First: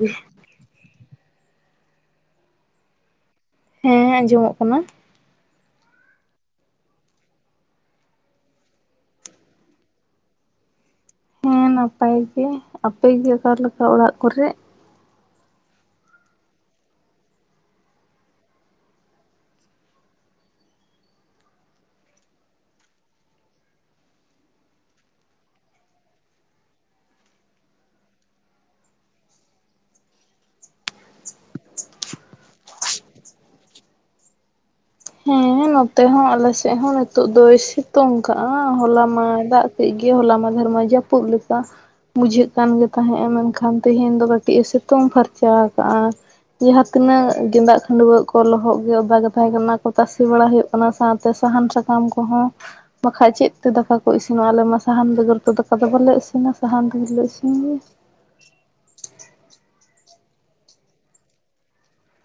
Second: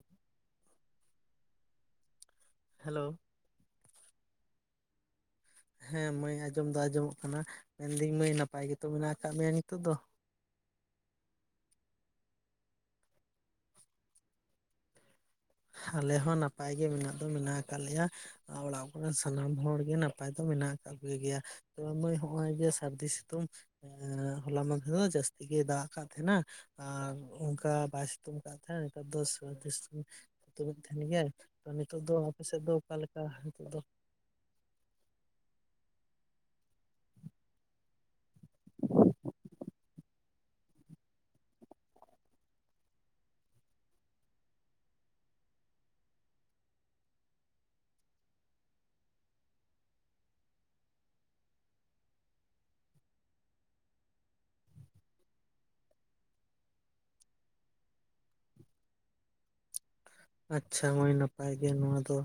ᱩᱸᱦᱽ [unintelligible] hello ᱦᱮᱸ ᱟᱸᱡᱚᱢᱚᱜ ᱠᱟᱱᱟ ᱦᱮᱸ ᱢᱟᱹᱭ ᱟᱸᱡᱚᱢ ᱫᱚ ᱟᱸᱡᱚᱢᱚᱜ ᱠᱟᱱᱟ ᱢᱮᱱᱫᱟᱹᱧ ᱢᱟᱹᱭ ᱱᱟᱯᱟᱭ ᱜᱮᱛᱚ ᱢᱮᱱᱟᱜ ᱟᱠᱟᱫ ᱢᱮᱭᱟ ᱱᱤᱛᱚᱜ ᱫᱚ ᱦᱮᱸ ᱱᱟᱯᱟᱭ ᱜᱮ ᱟᱯᱮ ᱜᱮ ᱚᱠᱟ ᱞᱮᱠᱟ ᱚᱲᱟᱜ ᱠᱚᱨᱮ ᱟᱞᱮ ᱦᱚᱸ ᱱᱟᱯᱟᱭ ᱜᱮ ᱢᱮᱱᱟᱜ ᱫᱚ ᱢᱮᱱᱟᱜ ᱟᱠᱟᱫ ᱞᱮᱭᱟ ᱚᱲᱟᱜ ᱠᱚᱨᱮ ᱥᱟᱱᱟᱢ ᱦᱚᱲᱜᱮ ᱱᱟᱯᱟᱭ ᱫᱚ ᱢᱮᱱᱟᱜ ᱟᱠᱟᱫ ᱠᱚ ᱜᱮᱭᱟ᱾ ᱛᱚ ᱢᱟᱹᱭ ᱱᱚᱜᱼᱚᱭ ᱡᱮ ᱥᱟᱹᱨᱫᱤ ᱥᱤᱛᱩᱝ ᱮᱸᱻ ᱦᱚᱞᱟ ᱢᱟᱦᱫᱷᱮ ᱨᱮ ᱫᱚ ᱡᱟᱹᱥᱛᱤ ᱜᱮᱭ ᱫᱟᱜ ᱠᱟᱫ ᱛᱟᱦᱮᱸᱱᱟ, ᱟᱨ ᱚᱱᱠᱟ ᱵᱟᱭ ᱥᱤᱛᱩᱝ ᱠᱫ ᱛᱟᱦᱮᱸ ᱱᱮᱛᱟᱨ ᱫᱚ ᱥᱟᱹᱨᱫᱤ [inaudible] ᱦᱩᱛᱩᱢ ᱢᱮᱫ ᱛᱟᱸᱦᱮ ᱜᱮᱭᱟᱭ ᱛᱚ ᱱᱤᱛᱚᱜ ᱫᱚ ᱟᱯᱮ ᱥᱮᱫ ᱫᱚ ᱚᱠᱟ ᱞᱮᱠᱟ ᱱᱤᱛᱚᱜ ᱫᱚ? ᱦᱮᱸ ᱱᱚᱛᱮ ᱦᱚᱸ ᱟᱞᱮᱥᱮᱫ ᱦᱚᱸ ᱱᱤᱛᱚᱜ ᱫᱚᱭ ᱥᱤᱛᱩᱝ ᱠᱟᱜᱼᱟ ᱦᱚᱞᱟ ᱢᱟᱟᱭ ᱫᱟᱜ ᱠᱮᱫᱡ ᱜᱮ ᱜᱮᱭᱟᱭ ᱦᱮᱸ ᱦᱚᱞᱟ ᱢᱟᱫᱚᱨᱢᱟ ᱡᱟᱹᱯᱩᱫ ᱞᱮᱠᱟ ᱵᱩᱡᱷᱟᱹᱜ ᱠᱟᱱ ᱜᱮ ᱛᱟᱦᱮᱸᱫᱼᱟ ᱢᱮᱱᱠᱷᱟᱱ ᱛᱮᱦᱤᱧ ᱫᱚ ᱠᱟᱹᱴᱤᱡ ᱮ ᱥᱤᱛᱩᱝ ᱯᱷᱟᱨᱪᱟ ᱟᱠᱟᱫᱼᱟ᱾ ᱡᱟᱦᱟᱸ ᱛᱤᱱᱟᱹᱜ ᱜᱮᱸᱫᱟᱜ ᱠᱷᱟᱸᱰᱣᱟᱹᱜ ᱠᱚ ᱞᱚᱦᱚᱫ ᱜᱮ ᱳᱫᱟ ᱜᱮ ᱛᱟᱦᱮᱸ ᱠᱟᱱᱟ ᱚᱱᱟ ᱛᱟᱥᱮ ᱵᱟᱲᱟ ᱦᱩᱭᱩᱜ ᱠᱟᱱᱟ ᱥᱟᱶᱛᱮ ᱥᱟᱦᱟᱱ ᱥᱟᱠᱟᱢ ᱠᱚᱦᱚᱸ ᱵᱟᱠᱷᱟᱡ ᱪᱮᱫ ᱛᱮ ᱫᱟᱠᱟ ᱠᱚ ᱤᱥᱤᱱ ᱟ ᱟᱞᱮ ᱢᱟ ᱥᱟᱦᱟᱱ ᱵᱮᱜᱚᱨ ᱫᱚ ᱫᱟᱠᱟ ᱫᱚ ᱵᱟᱞᱮ ᱤᱥᱤᱱᱟ ᱥᱟᱦᱟᱱ ᱛᱮᱜᱮᱞᱮ ᱤᱥᱤᱱ ᱜᱮᱭᱟ᱾ ᱟᱪᱪᱷᱟ ᱢᱟᱹᱭ ᱱᱟᱯᱟᱭ ᱜᱮ ᱱᱚᱣᱟ ᱫᱚ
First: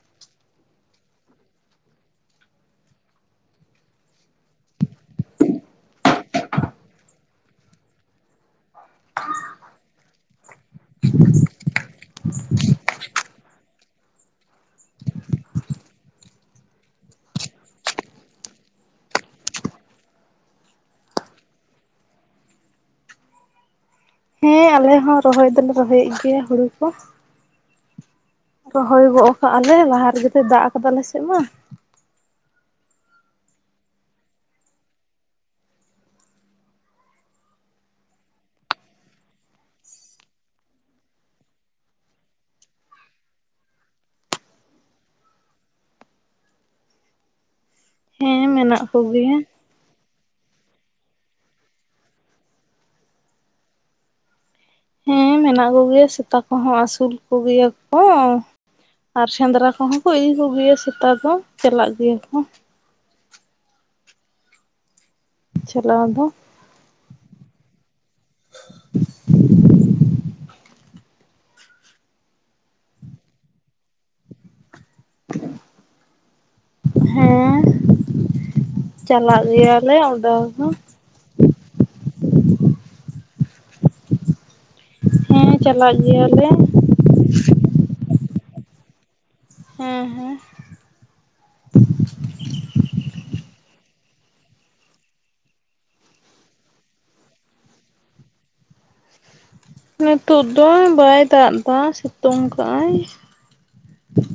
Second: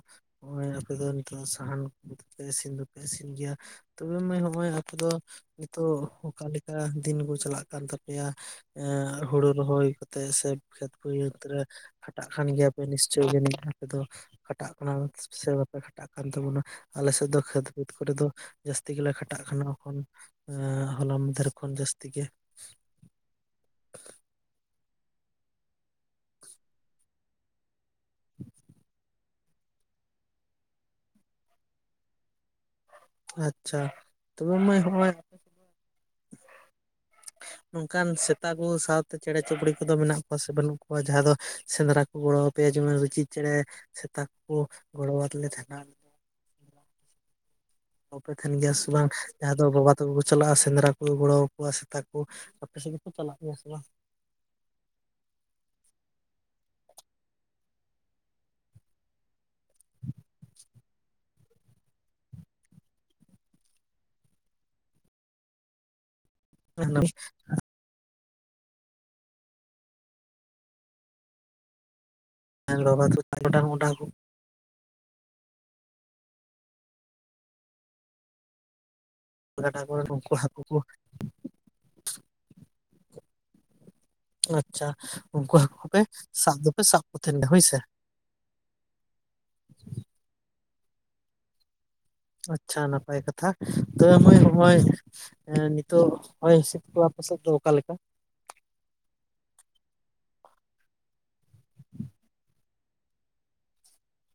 ᱱᱚᱜ-ᱚᱭ ᱟᱯᱮ ᱫᱚ ᱱᱤᱛᱚᱜ ᱥᱟᱦᱟᱱ ᱠᱚ ᱛᱮ ᱤᱥᱤᱱ ᱫᱚᱯᱮ ᱤᱥᱤᱱ ᱜᱮᱭᱟ ᱛᱚᱵᱮ ᱢᱟ ᱦᱚᱸᱜᱼᱚᱭ ᱟᱯᱮ ᱫᱚ ᱱᱤᱛᱚᱜ ᱚᱠᱟᱮᱠᱟ ᱫᱤᱱ ᱠᱚ ᱪᱟᱞᱟᱜ ᱠᱟᱱ ᱛᱟᱯᱮᱭᱟ? ᱮ ᱦᱩᱲᱳ ᱨᱚᱦᱚᱭ ᱠᱟᱛᱮᱜ ᱥᱮ ᱠᱷᱮᱛ ᱤᱭᱟᱹ ᱠᱟᱛᱮ ᱨᱮ ᱠᱷᱟᱴᱟᱜ ᱠᱟᱱ ᱜᱮᱭᱟ ᱯᱮ ᱱᱤᱥᱪᱳᱭ ᱜᱮ ᱟᱯᱮ ᱫᱚ ᱠᱷᱟᱴᱟᱜ ᱠᱟᱱᱟ ᱥᱮ ᱵᱟᱯᱮ ᱠᱷᱟᱴᱟᱜ ᱠᱟᱱ ᱛᱟᱵᱚᱱᱟ ᱟᱞᱮ ᱥᱮᱫ ᱫᱚ ᱠᱷᱮᱛ ᱠᱷᱮᱛ ᱠᱚᱨᱮ ᱫᱚ ᱡᱟᱹᱥᱛᱤ ᱜᱮᱞᱮ ᱠᱷᱟᱴᱟᱜ ᱠᱟᱱᱟ᱾ ᱮᱠᱷᱚᱱ ᱮᱸ ᱦᱚᱞᱟ ᱢᱟᱦᱫᱷᱮᱨ ᱠᱷᱚᱱ ᱡᱟᱹᱥᱛᱤ ᱜᱮ ᱦᱮᱸ ᱟᱞᱮ ᱦᱚᱸ ᱨᱚᱦᱚᱭ ᱫᱚᱞᱮ ᱨᱚᱦᱚᱭᱮᱫ ᱜᱮᱭᱟ ᱦᱩᱲᱩ ᱠᱚ᱾ [unintelligible] ᱨᱚᱦᱚᱭ ᱜᱚᱜ ᱠᱟᱜᱞᱮ ᱞᱟᱦᱟ ᱨᱮᱜᱮ ᱛᱚ ᱫᱟᱜ ᱠᱟᱫᱟ ᱟᱞᱮ ᱥᱮᱫ ᱢᱟ᱾ ᱟᱪᱪᱷᱟ ᱛᱚᱵᱮ ᱢᱟᱹᱭ ᱚᱸᱚᱭ [unintelligible] ᱱᱚᱝᱠᱟᱱ ᱥᱮᱛᱟ ᱠᱚ ᱥᱟᱸᱶ ᱛᱮ ᱪᱮᱲᱮ ᱪᱟᱯᱨᱩᱜ ᱠᱚ ᱫᱚ ᱢᱮᱱᱟᱜ ᱠᱚᱣᱟ ᱥᱮ ᱵᱟᱹᱱᱩᱜ ᱠᱚᱣᱟ? ᱡᱟᱦᱟᱸ ᱫᱚ ᱥᱮᱸᱫᱽᱨᱟ ᱠᱚ ᱜᱚᱲᱚ ᱟᱯᱮᱭᱟ ᱡᱮᱢᱚᱱ ᱨᱤᱧᱪᱤ ᱪᱮᱬᱮ ᱥᱮᱛᱟ ᱠᱚ ᱜᱚᱲᱚᱣᱟᱫ ᱞᱮ ᱛᱟᱦᱮ ᱱᱟ᱾ ᱠᱚ ᱦᱮᱸ ᱛᱟᱯᱮ ᱢᱮᱱᱟᱜ ᱥᱮ ᱵᱟᱝ ᱠᱚᱜᱮᱭᱟ ᱡᱟᱦᱟᱸ ᱫᱚ ᱵᱟᱵᱟ ᱛᱚ ᱪᱟᱞᱟᱜᱼᱟ ᱥᱮᱸᱫᱽᱨᱟ ᱠᱚ ᱜᱚᱲᱚ ᱟᱠᱚᱣᱟ ᱥᱮᱛᱟ ᱠᱚ, ᱟᱯᱮ ᱥᱮᱫ ᱜᱮᱠᱚ ᱪᱟᱞᱟᱜ ᱜᱮᱭᱟ ᱠᱚ ᱥᱮ ᱵᱟᱝ? ᱦᱮᱸ ᱢᱮᱱᱟᱜ ᱠᱚᱜᱮᱭᱟ ᱥᱮᱛᱟ ᱠᱚᱦᱚᱸ ᱟᱹᱥᱩᱞ ᱠᱚᱜᱮᱭᱟ ᱠᱚᱸ, ᱟᱨ ᱥᱮᱸᱫᱽᱨᱟ ᱠᱚᱦᱚᱸ ᱠᱚ ᱤᱫᱤ ᱠᱚᱜᱮᱭᱟ ᱥᱮᱛᱟ ᱫᱚ ᱪᱟᱞᱟᱜ ᱜᱮᱭᱟ ᱠᱚ᱾ ᱪᱟᱞᱟᱣ ᱫᱚ [inaudible] [unintelligible] [inaudible] ᱦᱮᱸᱻ ᱪᱟᱞᱟᱜ ᱜᱟᱰᱟ ᱜᱮᱭᱟᱞᱮ ᱠᱚᱨᱮᱱ ᱚᱸᱰᱮ ᱩᱱᱠᱩ ᱦᱟᱹᱠᱩ ᱦᱚᱸ ᱠᱚ ᱚ ᱟᱪᱪᱷᱟ ᱦᱮᱸ ᱩᱱᱠᱩ ᱦᱟᱹᱠᱩ ᱪᱟᱞᱟᱜ ᱯᱮ ᱜᱮᱭᱟᱞᱮ ᱥᱟᱵ ᱫᱚᱯᱮ ᱥᱟᱵ ᱠᱚ ᱛᱟᱦᱮᱱ ᱜᱮᱭᱟ ᱦᱳᱭᱥᱮ? ᱦᱮᱸ ᱦᱮᱸ ᱟᱪᱷᱟ ᱱᱟᱯᱟᱭ ᱠᱟᱛᱷᱟ ᱛᱚᱵᱮ ᱢᱟᱹᱭ ᱱᱚᱜᱚᱭᱻ ᱱᱤᱛᱚᱜ ᱱᱚᱜᱼᱚᱭ ᱦᱚᱭ ᱦᱤᱥᱤᱜ ᱥᱤᱛᱩᱝ ᱫᱚ ᱚᱠᱟᱞ ᱞᱮᱠᱟᱻ? ᱱᱤᱛᱳᱜ ᱫᱚ ᱵᱟᱭ ᱫᱟᱜ ᱮᱫᱟ ᱥᱤᱛᱩᱝ ᱠᱟᱜᱟᱭ᱾